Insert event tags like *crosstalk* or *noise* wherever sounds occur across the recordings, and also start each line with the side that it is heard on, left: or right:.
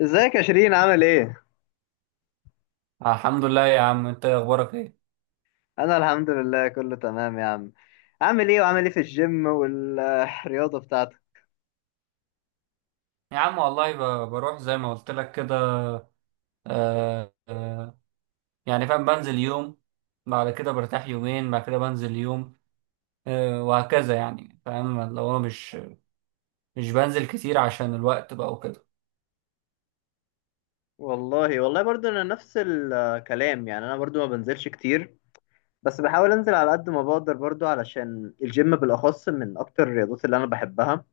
left: ازيك يا شيرين؟ عامل ايه؟
right: آه، الحمد لله يا عم، انت اخبارك ايه؟
left: انا الحمد لله كله تمام يا عم. عامل ايه وعامل ايه في الجيم والرياضة بتاعتك؟
right: يا عم والله بروح زي ما قلت لك كده. آه آه. يعني فاهم، بنزل يوم، بعد كده برتاح يومين، بعد كده بنزل يوم، وهكذا. يعني فاهم اللي هو، مش بنزل كتير عشان الوقت بقى وكده.
left: والله برضو انا نفس الكلام، يعني انا برضو ما بنزلش كتير، بس بحاول انزل على قد ما بقدر برضو، علشان الجيم بالاخص من اكتر الرياضات اللي انا بحبها.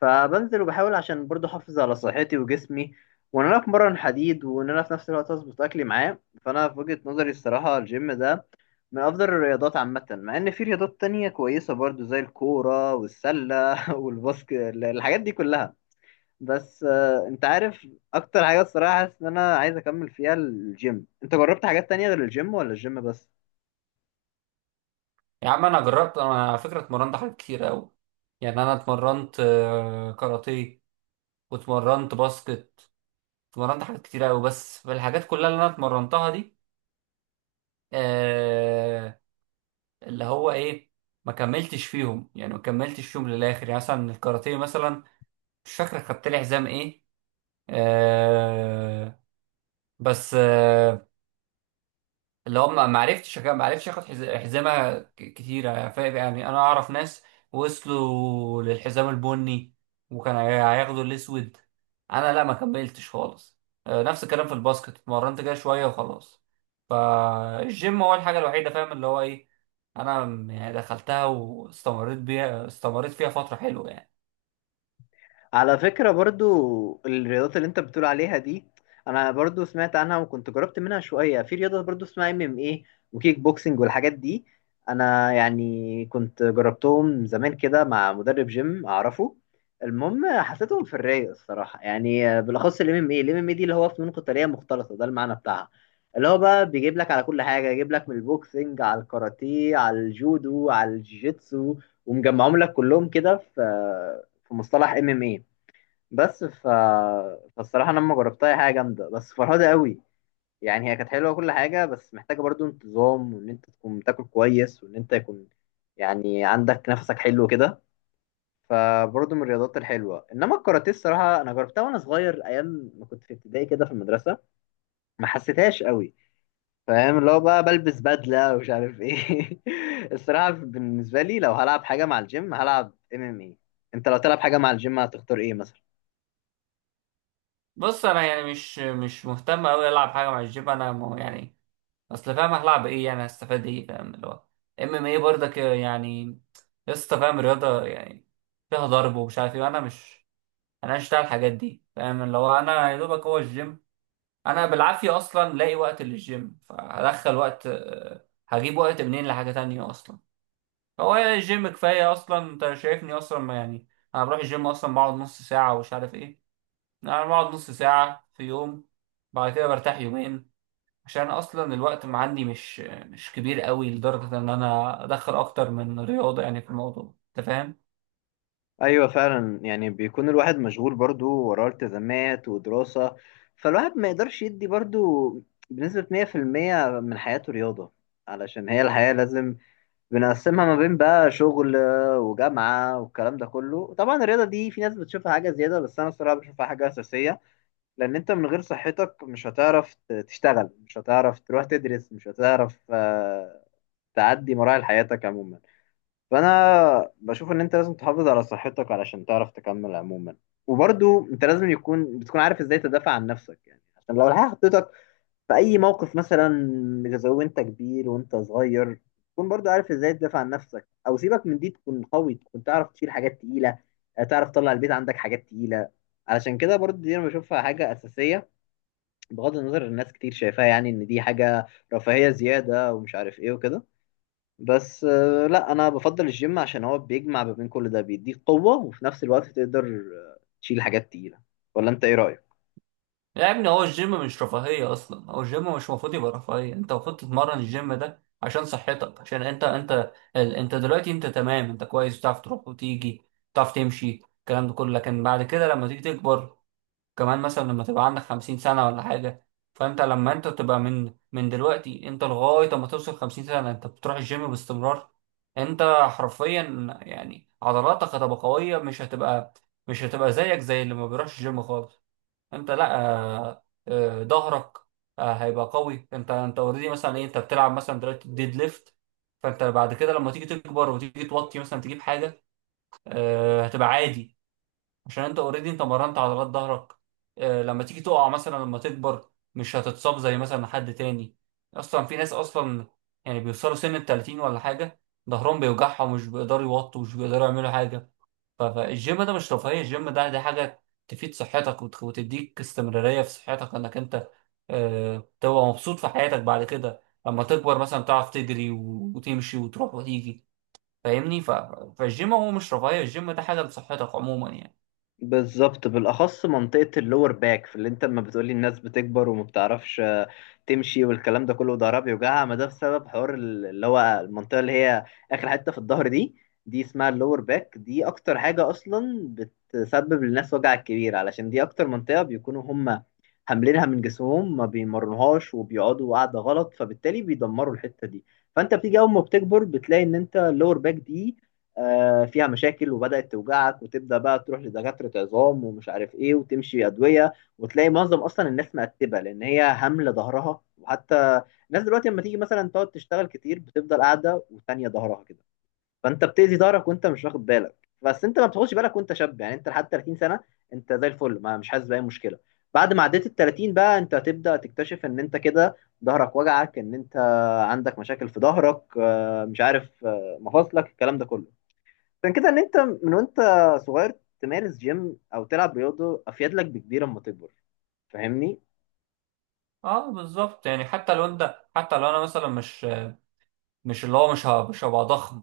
left: فبنزل وبحاول عشان برضو احافظ على صحتي وجسمي، وان انا اتمرن حديد، وان انا في نفس الوقت اظبط اكلي معاه. فانا في وجهة نظري الصراحة الجيم ده من أفضل الرياضات عامة، مع إن في رياضات تانية كويسة برضو زي الكورة والسلة *laughs* والباسكت، الحاجات دي كلها. بس أنت عارف أكتر حاجة الصراحة حاسس إن أنا عايز أكمل فيها الجيم. أنت جربت حاجات تانية غير الجيم ولا الجيم بس؟
right: يا عم انا جربت، انا على فكرة اتمرنت حاجات كتير قوي. يعني انا اتمرنت كاراتيه، واتمرنت باسكت، اتمرنت حاجات كتير قوي. بس في الحاجات كلها اللي انا اتمرنتها دي، آه، اللي هو ايه، ما كملتش فيهم، يعني ما كملتش فيهم للاخر. يعني مثلا الكاراتيه مثلا، مش فاكر خدت لي حزام ايه. آه بس، اللي هو ما عرفتش، اخد حزامه كتيره، فاهم؟ يعني انا اعرف ناس وصلوا للحزام البني، وكان هياخدوا الاسود. انا لا، ما كملتش خالص. آه، نفس الكلام في الباسكت، اتمرنت كده شويه وخلاص. فالجيم هو الحاجه الوحيده، فاهم اللي هو ايه، انا يعني دخلتها واستمريت بيها، استمريت فيها فتره حلوه يعني.
left: على فكرة برضو الرياضات اللي انت بتقول عليها دي انا برضو سمعت عنها، وكنت جربت منها شوية. في رياضة برضو اسمها ام ام ايه وكيك بوكسنج والحاجات دي، انا يعني كنت جربتهم زمان كده مع مدرب جيم اعرفه. المهم حسيتهم في الرايق الصراحة، يعني بالاخص الام ام ايه. الام ام ايه دي اللي هو فنون قتالية مختلطة، ده المعنى بتاعها. اللي هو بقى بيجيب لك على كل حاجة، يجيب لك من البوكسنج على الكاراتيه على الجودو على الجيتسو، ومجمعهم لك كلهم كده في في مصطلح ام ام ايه. بس ف... فالصراحة أنا لما جربتها هي حاجة جامدة بس فرهدة قوي. يعني هي كانت حلوة وكل حاجة، بس محتاجة برضو انتظام، وإن أنت تكون تاكل كويس، وإن أنت يكون يعني عندك نفسك حلو كده. فبرضو من الرياضات الحلوة. إنما الكاراتيه الصراحة أنا جربتها وأنا صغير أيام ما كنت في ابتدائي كده في المدرسة، ما حسيتهاش قوي. فاهم اللي هو بقى بلبس بدلة ومش عارف إيه. *laughs* الصراحة بالنسبة لي لو هلعب حاجة مع الجيم هلعب ام ام اي. أنت لو تلعب حاجة مع الجيم هتختار إيه مثلا؟
right: بص، انا يعني مش مهتم قوي العب حاجه مع الجيم، انا يعني اصل، فاهم هلعب ايه؟ يعني هستفاد ايه؟ فاهم اللي هو، ام ام ايه برضك يعني، لسه فاهم رياضه يعني فيها ضرب ومش عارف ايه. وانا مش انا مش بتاع الحاجات دي، فاهم اللي هو، انا يا دوبك هو الجيم. انا بالعافيه اصلا لاقي وقت للجيم، فهدخل وقت، هجيب وقت منين لحاجه تانية اصلا؟ هو الجيم كفايه اصلا، انت شايفني اصلا ما يعني. انا بروح الجيم اصلا بقعد نص ساعه ومش عارف ايه، انا بقعد نص ساعه في يوم، بعد كده برتاح يومين، عشان أنا اصلا الوقت ما عندي مش كبير قوي لدرجه ان انا ادخل اكتر من رياضه، يعني في الموضوع انت فاهم.
left: ايوه فعلا، يعني بيكون الواحد مشغول برضو، وراه التزامات ودراسة، فالواحد ما يقدرش يدي برضو بنسبة 100% من حياته رياضة. علشان هي الحياة لازم بنقسمها ما بين بقى شغل وجامعة والكلام ده كله. طبعا الرياضة دي في ناس بتشوفها حاجة زيادة، بس أنا الصراحة بشوفها حاجة أساسية، لأن أنت من غير صحتك مش هتعرف تشتغل، مش هتعرف تروح تدرس، مش هتعرف تعدي مراحل حياتك عموما. فانا بشوف ان انت لازم تحافظ على صحتك علشان تعرف تكمل عموما. وبرضو انت لازم يكون بتكون عارف ازاي تدافع عن نفسك، يعني عشان لو الحياة حطيتك في اي موقف مثلا، زي وانت كبير وانت صغير، تكون برضو عارف ازاي تدافع عن نفسك. او سيبك من دي، تكون قوي، تكون تعرف تشيل حاجات تقيلة، تعرف تطلع البيت عندك حاجات تقيلة. علشان كده برضو دي انا بشوفها حاجة اساسية، بغض النظر الناس كتير شايفاها يعني ان دي حاجة رفاهية زيادة ومش عارف ايه وكده. بس لا، انا بفضل الجيم عشان هو بيجمع ما بين كل ده، بيديك قوة وفي نفس الوقت تقدر آه، تشيل حاجات تقيلة. ولا انت ايه رأيك؟
right: يا ابني، هو الجيم مش رفاهيه اصلا، هو الجيم مش المفروض يبقى رفاهيه. انت المفروض تتمرن الجيم ده عشان صحتك، عشان انت انت دلوقتي انت تمام، انت كويس، بتعرف تروح وتيجي، بتعرف تمشي، الكلام ده كله، لكن بعد كده لما تيجي تكبر كمان مثلا، لما تبقى عندك خمسين سنة ولا حاجة. فأنت لما أنت تبقى من دلوقتي، أنت لغاية ما توصل خمسين سنة أنت بتروح الجيم باستمرار، أنت حرفيا يعني عضلاتك هتبقى قوية، مش هتبقى زيك زي اللي ما بيروحش الجيم خالص. أنت لأ، ظهرك، هيبقى قوي. أنت أوريدي مثلا إيه، أنت بتلعب مثلا دلوقتي ديد ليفت. فأنت بعد كده لما تيجي تكبر وتيجي توطي مثلا تجيب حاجة، هتبقى عادي، عشان انت اوريدي انت مرنت عضلات ظهرك. لما تيجي تقع مثلا لما تكبر، مش هتتصاب زي مثلا حد تاني. اصلا في ناس اصلا يعني بيوصلوا سن ال 30 ولا حاجه، ظهرهم بيوجعهم ومش بيقدروا يوطوا ومش بيقدروا يعملوا حاجه. فالجيم ده مش رفاهيه، الجيم ده دي حاجه تفيد صحتك، وتديك استمراريه في صحتك، انك انت، تبقى مبسوط في حياتك بعد كده لما تكبر مثلا، تعرف تجري وتمشي وتروح وتيجي، فاهمني. فالجيم هو مش رفاهيه، الجيم ده حاجه لصحتك عموما يعني.
left: بالظبط، بالاخص منطقه اللور باك. في اللي انت لما بتقولي الناس بتكبر وما بتعرفش تمشي والكلام ده كله، ضهرها بيوجعها، ما ده بسبب حوار اللي هو المنطقه اللي هي اخر حته في الظهر دي، دي اسمها اللور باك. دي اكتر حاجه اصلا بتسبب للناس وجع كبير، علشان دي اكتر منطقه بيكونوا هم حاملينها من جسمهم، ما بيمرنوهاش وبيقعدوا قاعده غلط، فبالتالي بيدمروا الحته دي. فانت بتيجي اول ما بتكبر بتلاقي ان انت اللور باك دي فيها مشاكل وبدأت توجعك، وتبدأ بقى تروح لدكاترة عظام ومش عارف ايه وتمشي أدوية، وتلاقي معظم أصلا الناس مقتبة لأن هي هاملة ظهرها. وحتى الناس دلوقتي لما تيجي مثلا تقعد تشتغل كتير، بتفضل قاعدة وتانية ظهرها كده، فأنت بتأذي ظهرك وأنت مش واخد بالك. بس أنت ما بتاخدش بالك وأنت شاب، يعني أنت لحد 30 سنة أنت زي الفل، ما مش حاسس بأي مشكلة. بعد ما عديت ال 30 بقى أنت هتبدأ تكتشف إن أنت كده ظهرك وجعك، إن أنت عندك مشاكل في ظهرك، مش عارف، مفاصلك، الكلام ده كله. عشان كده ان انت من وانت صغير تمارس جيم او تلعب رياضه، افيد لك بكبير اما تكبر. فاهمني؟
right: اه، بالظبط. يعني حتى لو انت، حتى لو انا مثلا مش، اللي هو مش هبقى ضخم.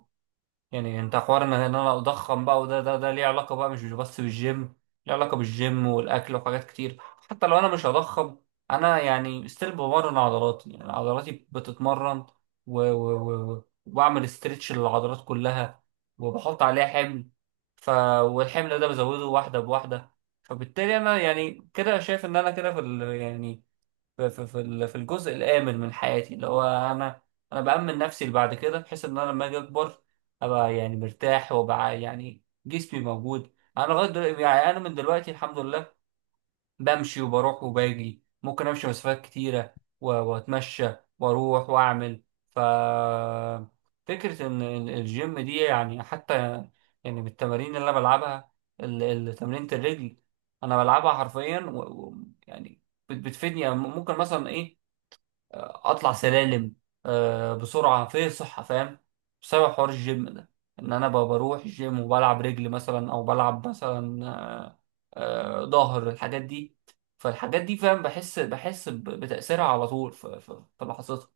right: يعني انت حوار إن انا اضخم بقى، وده ده ده ليه علاقه بقى مش بس بالجيم، ليه علاقه بالجيم والاكل وحاجات كتير. حتى لو انا مش هضخم، انا يعني ستيل بمرن عضلاتي، يعني عضلاتي بتتمرن، وبعمل استرتش للعضلات كلها، وبحط عليها حمل. ف والحمل ده بزوده واحده بواحده. فبالتالي انا يعني كده شايف ان انا كده في ال... يعني في في في ال- في الجزء الآمن من حياتي، اللي هو أنا، بأمن نفسي لبعد كده، بحيث إن أنا لما أجي أكبر، أبقى يعني مرتاح، وأبقى يعني جسمي موجود. أنا لغاية دلوقتي يعني، أنا من دلوقتي الحمد لله بمشي وبروح وباجي، ممكن أمشي مسافات كتيرة وأتمشى وأروح وأعمل. ف فكرة إن الجيم دي، يعني حتى يعني بالتمارين اللي أنا بلعبها، تمرينة الرجل أنا بلعبها حرفيا، و... يعني بتفيدني. يعني ممكن مثلا ايه، اطلع سلالم، بسرعه، في صحه، فاهم، بسبب حوار الجيم ده، ان انا بقى بروح الجيم وبلعب رجل مثلا او بلعب مثلا، ظهر، الحاجات دي. فالحاجات دي، فاهم، بحس بتاثيرها على طول في في لحظتها.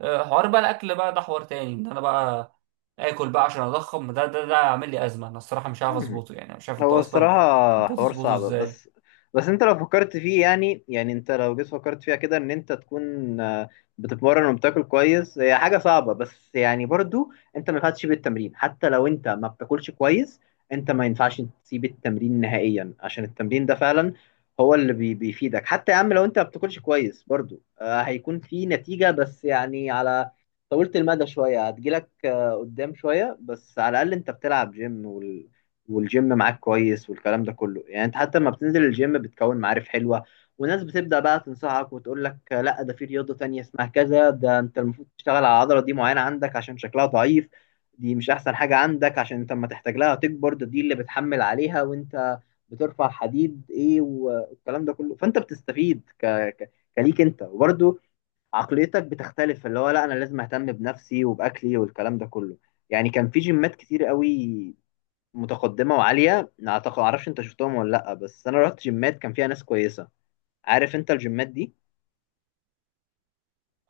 right: حوار بقى الاكل بقى، ده حوار تاني، ان انا بقى اكل بقى عشان اضخم، ده عامل لي ازمه. انا الصراحه مش عارف اظبطه، يعني مش عارف انت
left: هو
right: اصلا
left: الصراحة حوار
right: بتظبطه
left: صعب،
right: ازاي؟
left: بس بس انت لو فكرت فيه، يعني يعني انت لو جيت فكرت فيها كده ان انت تكون بتتمرن وبتاكل كويس، هي حاجة صعبة، بس يعني برضو انت ما ينفعش تسيب التمرين. حتى لو انت ما بتاكلش كويس، انت ما ينفعش تسيب التمرين نهائيا، عشان التمرين ده فعلا هو اللي بيفيدك. حتى يا عم لو انت ما بتاكلش كويس برضو هيكون في نتيجة، بس يعني على طولت المدى شوية، هتجيلك قدام شوية، بس على الأقل أنت بتلعب جيم والجيم معاك كويس والكلام ده كله. يعني انت حتى لما بتنزل الجيم بتكون معارف حلوة، وناس بتبدأ بقى تنصحك وتقول لك لا ده في رياضة تانية اسمها كذا، ده انت المفروض تشتغل على العضلة دي معينة عندك عشان شكلها ضعيف، دي مش احسن حاجة عندك عشان انت اما تحتاج لها تكبر ده، دي اللي بتحمل عليها وانت بترفع حديد ايه، والكلام ده كله. فانت بتستفيد كليك انت، وبرده عقليتك بتختلف، اللي هو لا انا لازم اهتم بنفسي وباكلي والكلام ده كله. يعني كان في جيمات كتير قوي متقدمه وعاليه، اعتقد معرفش انت شفتهم ولا لا، بس انا رحت جيمات كان فيها ناس كويسه. عارف انت الجيمات دي؟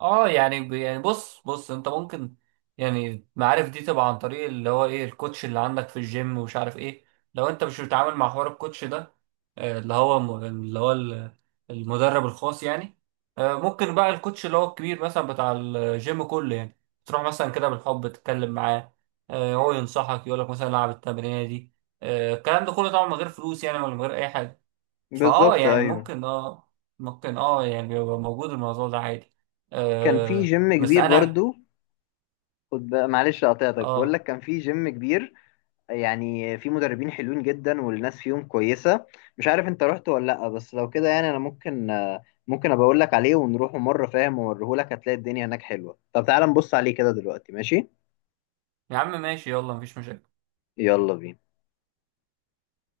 right: اه يعني يعني بص بص، انت ممكن، يعني المعارف دي تبقى عن طريق اللي هو ايه، الكوتش اللي عندك في الجيم ومش عارف ايه. لو انت مش بتتعامل مع حوار الكوتش ده، اللي هو اللي هو المدرب الخاص يعني، ممكن بقى الكوتش اللي هو الكبير مثلا بتاع الجيم كله يعني، تروح مثلا كده بالحب تتكلم معاه، هو ينصحك، يقولك مثلا العب التمرينه دي، الكلام ده كله طبعا من غير فلوس يعني، ولا من غير اي حاجه. فاه
left: بالظبط،
right: يعني
left: ايوه.
right: ممكن، ممكن، يعني يبقى موجود الموضوع ده عادي.
left: كان في جيم
right: بس
left: كبير
right: انا.
left: برضو، خد بقى معلش قطعتك، بقول
right: اه،
left: لك كان في جيم كبير، يعني في مدربين حلوين جدا والناس فيهم كويسه. مش عارف انت رحت ولا لا، بس لو كده يعني انا ممكن ممكن ابقى اقول لك عليه ونروح مره، فاهم، واوريهولك. هتلاقي الدنيا هناك حلوه. طب تعالى نبص عليه كده دلوقتي، ماشي؟
right: يا عم ماشي، يلا، مفيش مشاكل.
left: يلا بينا.